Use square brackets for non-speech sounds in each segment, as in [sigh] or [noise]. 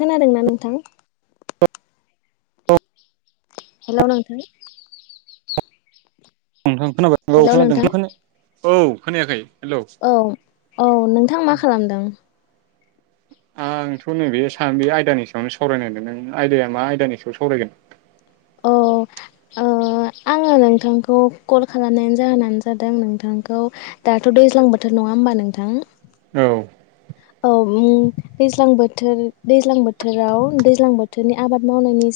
खोनादोंना नोंथां? औ हेल' नोंथां नोंथां खोनाबाय औ हेलौ खोनादों नोंथां खोना [unintelligible] औ खोनायाखै हेलौ औ औ नोंथां मा खालामदों? आंथ' नैबे सा बे आयदानि सायावनो सावरायनो नागिरदों नों आयदाया मा आयदानि सायाव सावरायगोन। औ ओ आङो नोंथांखौ कल खालामनायनि जाहोनानो जादों नोंथांखौ दाथ' दैज्लां बोथोर नङा होमबा नोंथां। औ औ दैज्लां बोथोर दैज्लां बोथोराव दैज्लां बोथोरनि आबाद मावनायनि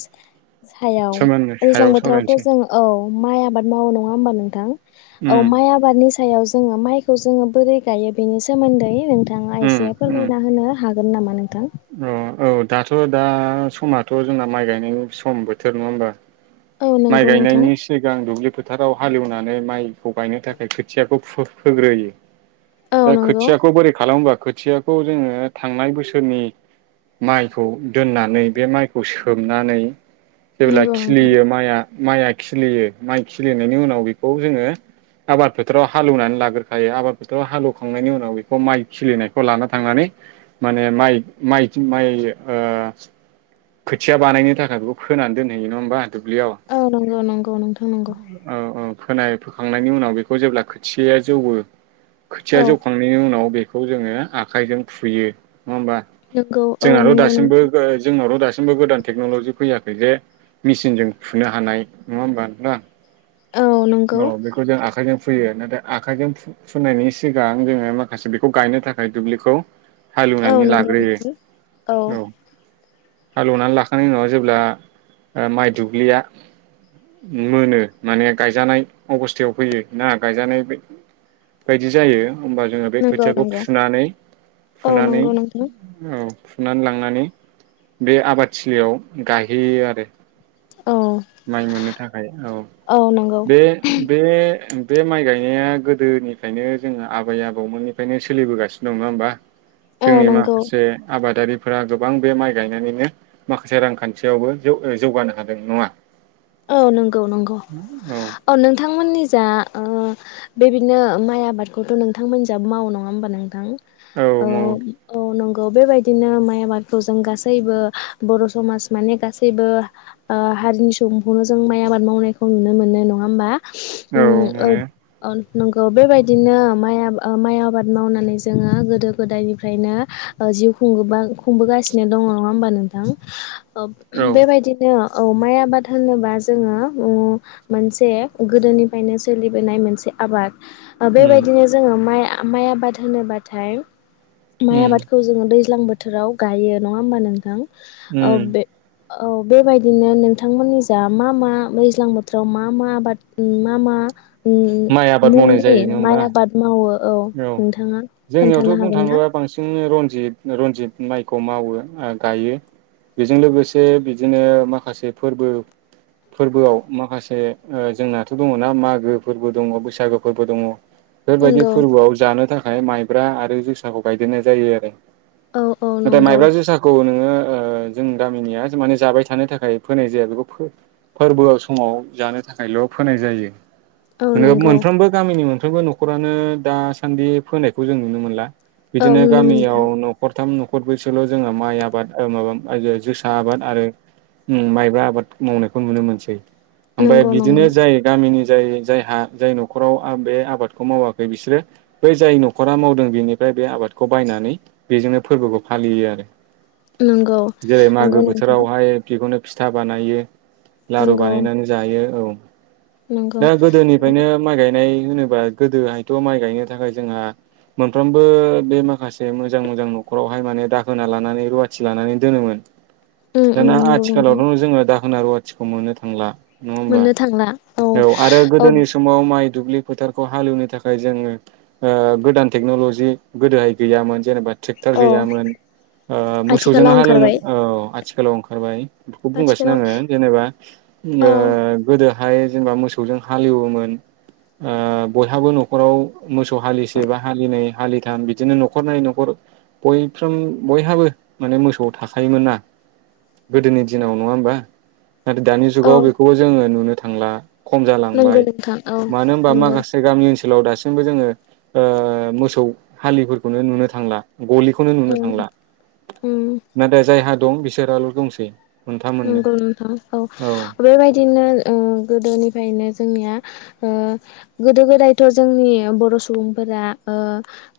सायाव सोमोन्दो दैज्लां सायाव सावरायनोसै बोथोरावथ' जों औ माइ आबाद माव नङा होमबा नोंथां औ उम माइ आबादनि सायाव जोङो माइखौ जोङो बोरै गायो बेनि सोमोन्दै नोंथाङा एसे उम उम फोरमायना होनो हागोन नामा नोंथां? औ औ दाथ' दा समाथ' जोंना माइ गायनाय सम बोथोर नङा होमबा। औ माइ नंगौ नोंथां गायनायनि सिगां दुब्लि फोथाराव हालेवनानै माइखौ गायनो थाखाय खोथियाखौ फु होग्रोयो औ दा नंगौ खोथियाखौ बोरै खालाम खोथियाखौ जोङो थांनाय बोसोरनि माइखौ दोननानै बे माइखौ सोमनानै जेब्ला नंगौ नोंथां खिलियो माइआ माइआ खिलियो माइ खिलिनायनि उनाव बेखौ जोङो आबाद फोथोराव हालौवनानै लाग्रोखायो आबाद फोथोराव हालौवखांनायनि उनाव बेखौ माइ खिलिनायखौ लाना थांनानै माने माइ माइ माइ ओ खोथिया बानायनो थाखाय बेखौ फोनानै दोनहैयो नङा होमबा दुब्लियाव औ नंगौ नंगौ नोंथां नंगौ औ औ फोनाय फोखांनायनि उनाव बेखौ जेब्ला खोथियया जौवबो औ खोथिया जौखांनायनि उनाव बे खौ जोङो आखाइजों फुयो नोंगौ जोंहा थ दासिमबो ओ जों जोंनावथ' दासिमबो गोदान टेक्न'लजि फैयाखै जे मेचनजों फुनो हानाय नङा होमबा नां औ बेखौ जों आखाइजों फुयो नाथाय आखाइजों फुनायनि सिगां जोङो माखासे बेखौ गायनो थाखाय दुब्लिखौ औ हालेवनानै नंगौ लाग्रोयो नोंथां औ हालेवनानै लाखांनायनि उनाव जेब्ला ओ माइ दुब्लिया मोनो माने गायजानाय अबस्थायाव फैयो ना गायजानाय बायदि जायो होमबा जोङो बे नंगौ खोथियाखौ नंगौ फुनानै औ फुनानै नंगौ नोंथां औ फुनानै लांनानै बे आबादथिलियाव गायहैयो आरो औ माइ मोननो थाखाय औ बे बे बे माइ गायनाया गोदोनिफ्रायनो जोंङो आबै आबौमोननिफ्रायनो सोलिबोगासिनो दं नङा होमबा। औ जोंनि नंगौ माखासे आबादारि फोरा गोबां बे माइ गायनानैनो माखासे रांखान्थियावबो जौ जौगानो हादों नङा। औ नंगौ नंगौ औ नोंथांमोननि जा ओ बेबायदिनो माइ आबादखौथ' नोंथांमोनिजाबो मावो नङा होमबा नोंथां? औ मावो गौ बेबायदिनो माइ आबादखौ जों गासैबो बर' समास गासैबो ओ हरिनि सुबुंखौनो जों माइ आबाद मावनायखौ नुनो मोनो नङा होमबा औ उम ओ मोनो अन नंगौ बेबायदिनो माइ आ माइ आबाद मावनानै जोङो गोदो गोदायनिफ्रायनो ओ जिउ खुबा खुंबोगासिनो दङ नङा होमबा नोंथां। औ बेबायदिनो औ माइ आबाद होनोबा जोङो उम मोनसे गोदोनिफ्रायनो सोलिबोनाय मोनसे आबाद ओ उम बेबायदिनो जोङो माइ माइ आबाद होनोबाथाय माइ उम आबादखौ जोङो दै दैज्लां बोथोराव गायो नङा होमबा नोंथां। ओ उम बेे औ बेबायदिनो नोंथांमोननि जा मा मा दैज्लां बोथोराव मा मा आबाद मा मा। माइ उम आबाद मावनाय मुंनि जायो नङा होमबा माइ आबाद मावो औ नोंथाङा खोन्थानो हागोन ना? जित रनजित माइखौ मावो गायो बेजों लोगोसे बिदिनो माखासे फोरबो फोरबोआव माखासे जोंनाथ' दङना मागो फोरबो दङ बैसागो फोरबो दङ। बेफोरबायदि नंगौ फोरबोआव जानो थाखाय। ओमफ्राय माइब्रा आरो जोसाखौ गायदेरनाय जायो आरो। औ औ नाथाय नंगौ माइब्रा जोसाखौ नोङो। जोंनि गामिनिया माने जाबाय थानो थाखाय फोनाय जाया बेखौ फोरबोआव समाव जानो थाखायल' फोनाय जायो। औ नंगौ मोनफ्रोमबो गामिनि मोन मोनफ्रोमबो न'खरानो दासान्दि फोनायखौ जों नुनो मोनला। औ बिदिनो नुनो मोनला गामियाव न'खरथाम नखर भकत बैसल' जोंहा माइ आबाद माबा जोसा आबाद आरो माइब्रा आबाद मावनायखौ नुनो मोनसै। ओमफ्राय नंगौ नंगौ बिदिनो जायो गामिनि जायो। जायहा जाय न'खराव बे आबादखौ मावाखै बिसोरो बै जाय न'खरा मावदों बेनिफ्राय बे आबादखौ बायनानै बेजोंनो फोरबोखौ फालियो आरो। नंगौ जेरै मागो नंगौ नोंथां बोथोरावहाय पकनिक फिथा बानायो लारु नंगौ बानायनानै जायो औ। नंगौ। दा गोदोनिफ्रायनो माइ गायनाय होनोबा गोदोहायथ' माइ गायनो थाखाय जोंहा मोनफ्रोमबो बे माखासे मोजां मोजां न'खरावहाय माने दाखोना लानानै रुवाथि लानानै दोनोमोन। उम उम दाना नंगौ नोंथां आथिखालावथ' जोङो दा होना रुवाथिखौ मोननो थांला। नङा होमबा मोननो थांला औ आरो औ गोदोनि समाव माइ दुब्लि फोथारखौ हालेवनो थाखाय जोङो गोदान टेक्न'ल'जि गोदोहाय गैयामोन जेनेबा। ट्रेक्टार औ गैयामोन मोसौजोंनो आथिखालाव हालेवनो ओंखारबाय आथिखालाव ओंखारबाय बेखौ बुंगासिनो आथिखालाव आङो जेनेबा, औ अ गोदो हाय जेनबा मोसौ मोसौजों हालेवोमोन बयहाबो न'खराव मोसौ हालिसे बा हालिनायै हालिथाम, बिदिनो न'खरनै न'खर बयफ्रोम बयहाबो माने मोसौ थाखायोमोन ना गोदोनि दिनाव, नङाहोमबा? नाथाय दानि औ जुगाव बेखौबो जोङो नुनो था थांला। खम नंगौ जालांबाय नोंथां औ मानो होनबा नंगौ माखासे गामि ओनसोल ओथिनसोलाव दासिमबो जोङो मोसौ हालिफोरखौनो नुनो थांला गलिखौनो नुनो औ थांला उम नाथाय जायहा दं बिसोराल' दंसै। मोनथाम मोननै नंगौ नोंथां औ बेबायदिनो ओ गोदोनि‌। फायनो जोंनिया ओ गोदो गोदायथ' जोंनि बर' सुबुंफोरा ओ।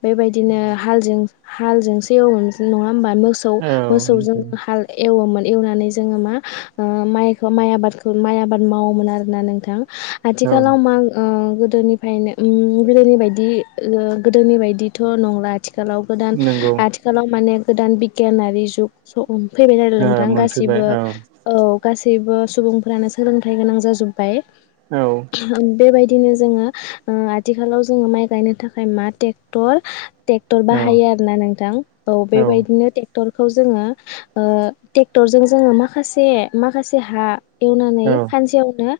बेबायदिनो हालजों। हालजोंसो एव [unintelligible] नङा। होमबा मोसौ औ मोसौजों हाल एवोमोन। एवनानै जोङो मा ओह माइखौ माइ आबादखौ माइ आबाद मावोमोन आरोना नोंथां। औ आथिखालाव मां ओ। गोदोनिफ्रायनो उम गोदोनि बायदि ओह गोदोनि बायदिथ' नंला। थिखालाव गोदान नंगौ आथिखालाव माने। गोदान बिगियानारि जुग स फैबाय नालाय ओ नोंथां गासि मोनफैबाय जेबो औ औ। गासैबो सुबुंफोरानो सोलोंथाइ गोनां जाजुब बाय औ बेबायदि दिनो जोङो ओ आथिखालाव जोङो माइ गायनो थाखाय मा टेक्टर। टेक्टर औ बाहायो आरो ना नोंथां औ बेबायदिनो टेक्टर। खौ जोङो ओह तेक तरजों जोङो माखासे माखासे हा। एवनानै खानसेयावनो।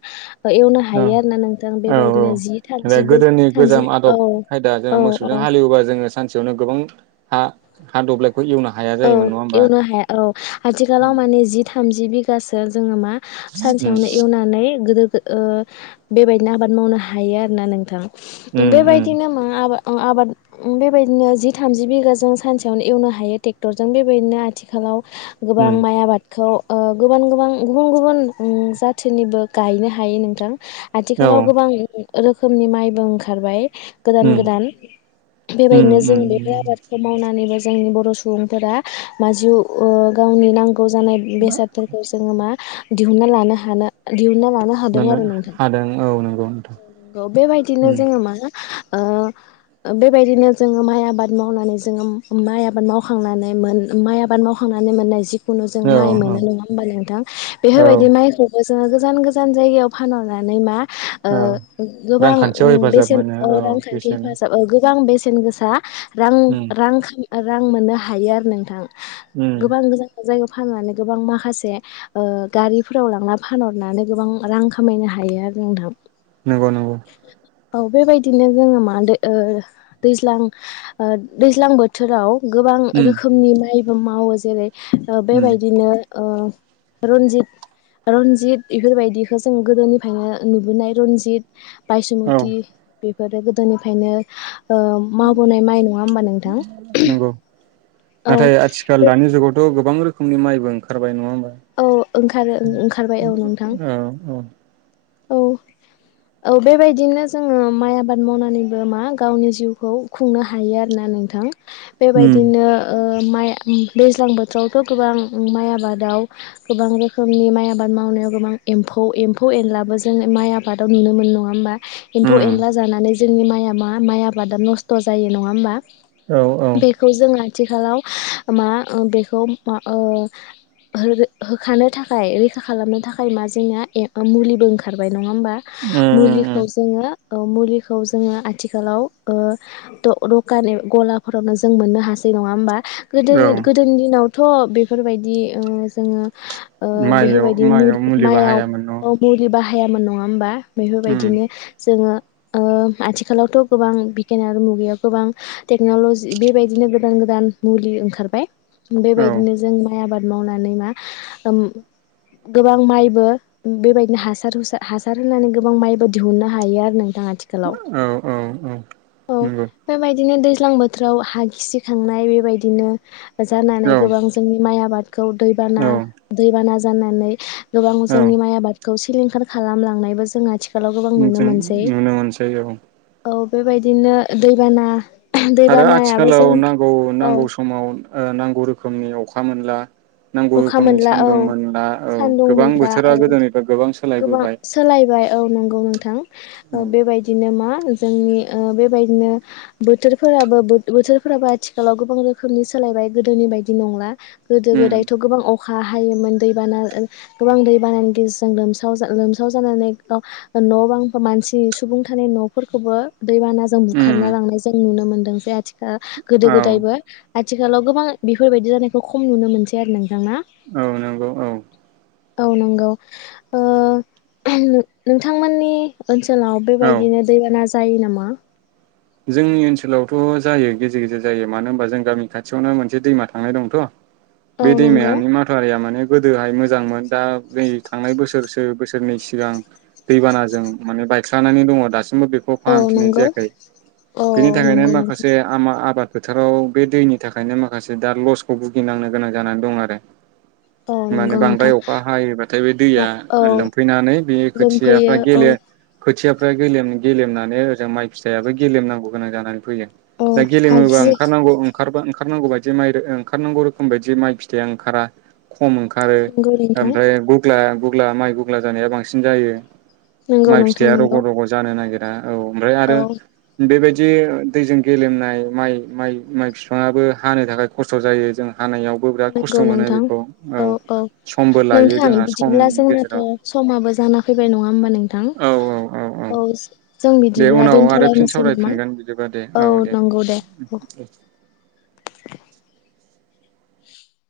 एवनो औ हायो आरोना नोंथां औ औ बेबायदिनो जि बे थामजिबो गोदोनि गोजाम थामजि आदब औ खायदा जोंङो औ मोसौजों औ हालेवबा जोङो सानसेयावनो गोबां। हा हा दब्लाय। औ एवनो हाया औ आथिखालाव उम माने जित थामजि बिगासो जोङो मा। सानसेयावनो एवनानै गोदो। ओ बेबायदिनो आबाद मावनो हायो आरोना नोंथां। उम उम बेबायदिनो मा आबा अ आबाद उम बेबायदिनो जि थामजि बिगाजों सानसेयावनो एवनो हायो टेक तरजों बेबायदिनो आथिखालाव। गोबां उम माइ आबाद खौ ओह गोबां गोबां गुबुन गुबुन ओम जाथिनिबो गायनो हायो नोंथां। औ आथिखालाव गोबां [unintelligible] रोखोमनि माइबो ओंखारबाय गोदान उम गोदान उम बेबायदिनो जों उम बेफोर आबादखौ मावनानैबो जोंनि बर' सु बुंफोरा माजिव ओ गावनि नांगौ गौ जानाय बेसादफोरखौ जोङो मा दिहुनना लानो हानो दिहुनना ला नो हादों आरो नोंथां हादों नंगौ नोंथां औ नंगौ बेबायदिनो उम जोङो मा ओ बेबायदिनो जोङो माइ आबाद मावनानै जोङो माइ आबाद माव मावखां नानै मोन माइ आबाद मावखनानै मोननाय जि खुनु जों औ माइ मोनो नङा होमबा नोंथां? औ बेफोरबायदि माइखौबो जोंङो गोजान गोजान जायगायाव फानहरनानै मा ओ‌ औ गोबां रांखान्थियाव हेफाजाब बेसेन मोनो औ रांखान्थि बेसोनो हेफाजाब गोबां बेसेन गोसा रां उम रां ख रां मोनो हायो आरो नोंथां। उम गोबां गोजान जायगा फाननानै गोबां माखासे ओ गारिफोराव लांना फानहरनानै गोबां रां खामायनो हायो आरो जों नोंथां नंगौ नंगौ औ बेबायदिनो जोङो मा होनदो ओ दैज्लांओ दैज्लां बोथोराव गोबां उम रोखोमनि माइ मावो जेरै ओ उम बेबायदिनो ओ रनजित रनजित बेफोरबायदिखौ जों गोदोनिफ्रायनो नुबोनाय रनजित औ बायसुमत बे बेफोरो गोदोनिफ्रायनो ओ मावबोनाय माइ नङा होमबा नोंथां? नंगौ औ नाथाय आथिखाल दानि जुगावथ' गोबां रोखनि माइबो ओंखारबाय नङा होमबा? औ ओंखारो ओंखारबाय औ नोंथां औ औ औ औ बेबायदिनो जोङो माइ आबाद मावनानैबो मा गावनि जिउखौ खुंनो हायो आरोना नोंथां उम बेबायदिनो ओ- माइ दैज्लां बोथोरावथ' गोबां माइ आबादाव गोबां रोखोमनि माइ आबाद मावनायाव गोबां एम्फौ -एम्फौ एनला जोङो माइ आबादाव नुनो मोन नङा होनोमबा? उम एम्फौ-एनला जानानै- जोंनि माइया मा माइ आबादाब नस्थ' जायो नङा होमबा औ औ उम बेखौ जोङो थिखालाव मा ओ बेखौ मा ओ हो होखानो थाखाय रैखा खालामनो थाखाय मा जोंना ए ओ मुलिबो ओंख खारबाय नङा होमबा उम उम मुलिखौ जोङो औ मुलिखौ जोङो आथिखालाव ओ द-दखानि गलाफोरावनो जों मोननो हासै नङा होमबा औ गोदोनि गोदोनि दिनाव थ बेफोरबायदि ओ जोङो ओ माइयाव बेफोरबायदि माइयाव मुरि मुलि माइयाव बाहायामोन न औ मुलि बा हायामोन नङा होमबा उम बेफोरबायदिनो जोङो ओ आथिखालावथ गोबां बिगियानारि मुगायाव गोबां टेक्नलजि बेबायदिनो गोदान गोदान मुलि ओंखारबाय औ बेबायदिनो जों माइ आबाद मावनानै मा ओम गोबां माइबो ओ बेबायदिनो हास सार हुसा हासार होनानै गोबां माइबो दिहुननो हायो आरो नों आथिखालाव औ औ औ औ नंगौ बेबायदिनो दै लां बोथोराव हा खिसिखांनाय बेबायदिनो जानानै औ गोबां जोंनि माइ आबाद खौ दैबाना औ दैबाना जाननानै गोबां औ जोंनि माइ आबाद खौसो सिलिंखार खालामलांनायबो जों आथिख नों जों नुनो मोनसै औ औ बेबायदिनो दैबाना आरो दैबानायाबो जों आथिखालाव नांगौ औ नांगौ समाव ओ नांगौ रोखोमनि अख अखा मोनला नांगौ अखा रोखोमनि मोनला औ सान्दुं मोनब्ला औ सान्दुं गोबां मोनला बोथोरा औ गोदोनिफ्राय गोबां गोबां सोलायबोबाय सोलायबाय औ नंगौ नोंथां औ बेबायदिनो मा जोंनि ओ बेबायदिनो बोथोरफोराबो बो बोथोरफोराबो आथिखालाव गोबां रोखोमनि सोलायबाय गोदोनि बायदि नंला गोदो उम गोदाय अखा हायोमोन दैबाना ओ गोबां दैबानानि गेजेरजों लोमसाव जा लोमसाव जानानै गाव न बां मानसि सुबुं थानाय नफोरखौबो दैबानाजों उम बुखारना लांनाय जों नुनो मोनदोंसै आथिख गोदो औ गोदायबो आथि आथिखालाव गोबां बेफोरबायदि जानायखौ खम नुनो मोनसै आरो नोंथांना औ नंगौ औ औ नंगौ ओ नोंथांमोननि ओनसोलाव औ बेबायदिनो दैबाना जायो नामा जोंनि ओनसोलावथ' जायो गेजेर गेजेर जायो मानो होनबा जों गामि खाथियावनो मोनसे दैमा थांनाय दंथ' औ बे नंगौ दैमानि माथआरिया माने गोदोहाय मोजांमोन दा जै थांनाय बोसोरसो बोसोरनै सिगां दैबानाजों माने बायस्लानानै दङ दासिम बो बेखौ औ फाहामफिननाय नंगौ जायाखै औ बेनि थाखायनो नंगौ नोंथां माखासे आमा आबाद फोथाराव बे दैनि थाखायनो माखासे दा लसखौ भुगिनांनो गोनां जानानै दं आरो औ माने नंगौ बांद्राय नोंथां अखा हायोबाथाय बे दैया औ लोमफैनानै बे लोमफैयो खोथियाफ्रा औ गेले खोथिया गेलेमनानै ओजों माइ फिथ फिथायाबो गेलेमनांगौ गोनां जानानै फैयो औ दा गेलेमोबा हागि ओंखारनांगौ ओंखारबा ओ ओंखारनांगौ बायदि माइ ओंखारनांगौ रोखोम बायदि माइ फिथाइया ओंखारा खम ओंखारो नंगौ नोंथां ओमफ्राय गुग्ला गुगब्ला माइ गग्ला जानाया बांसिन जायो नंगौ माइ नोंथां फिथाइया नंगौ रग' रग' जानो नागिर औ ओमफ्राय औ आरो बेबायदि दैजों गेलेमनाय माइ माइ माइ बिफाङाबो हानो थाखाय खस्थ' जायो जोंहा नंगौ नोंथां औ औ समबो लायो नोंथां जोंहा बिदिब्ला समनि जोंनाथ' गेजेराव समाबो जाना फैबाय नङा होमबा नोंथां औ औ औ औ औ जों दे बिदिब्ला उनाव आरो फिन दोनथ'लायनोसै नामा सावरायफिनगोन बिदिबा दे औ दे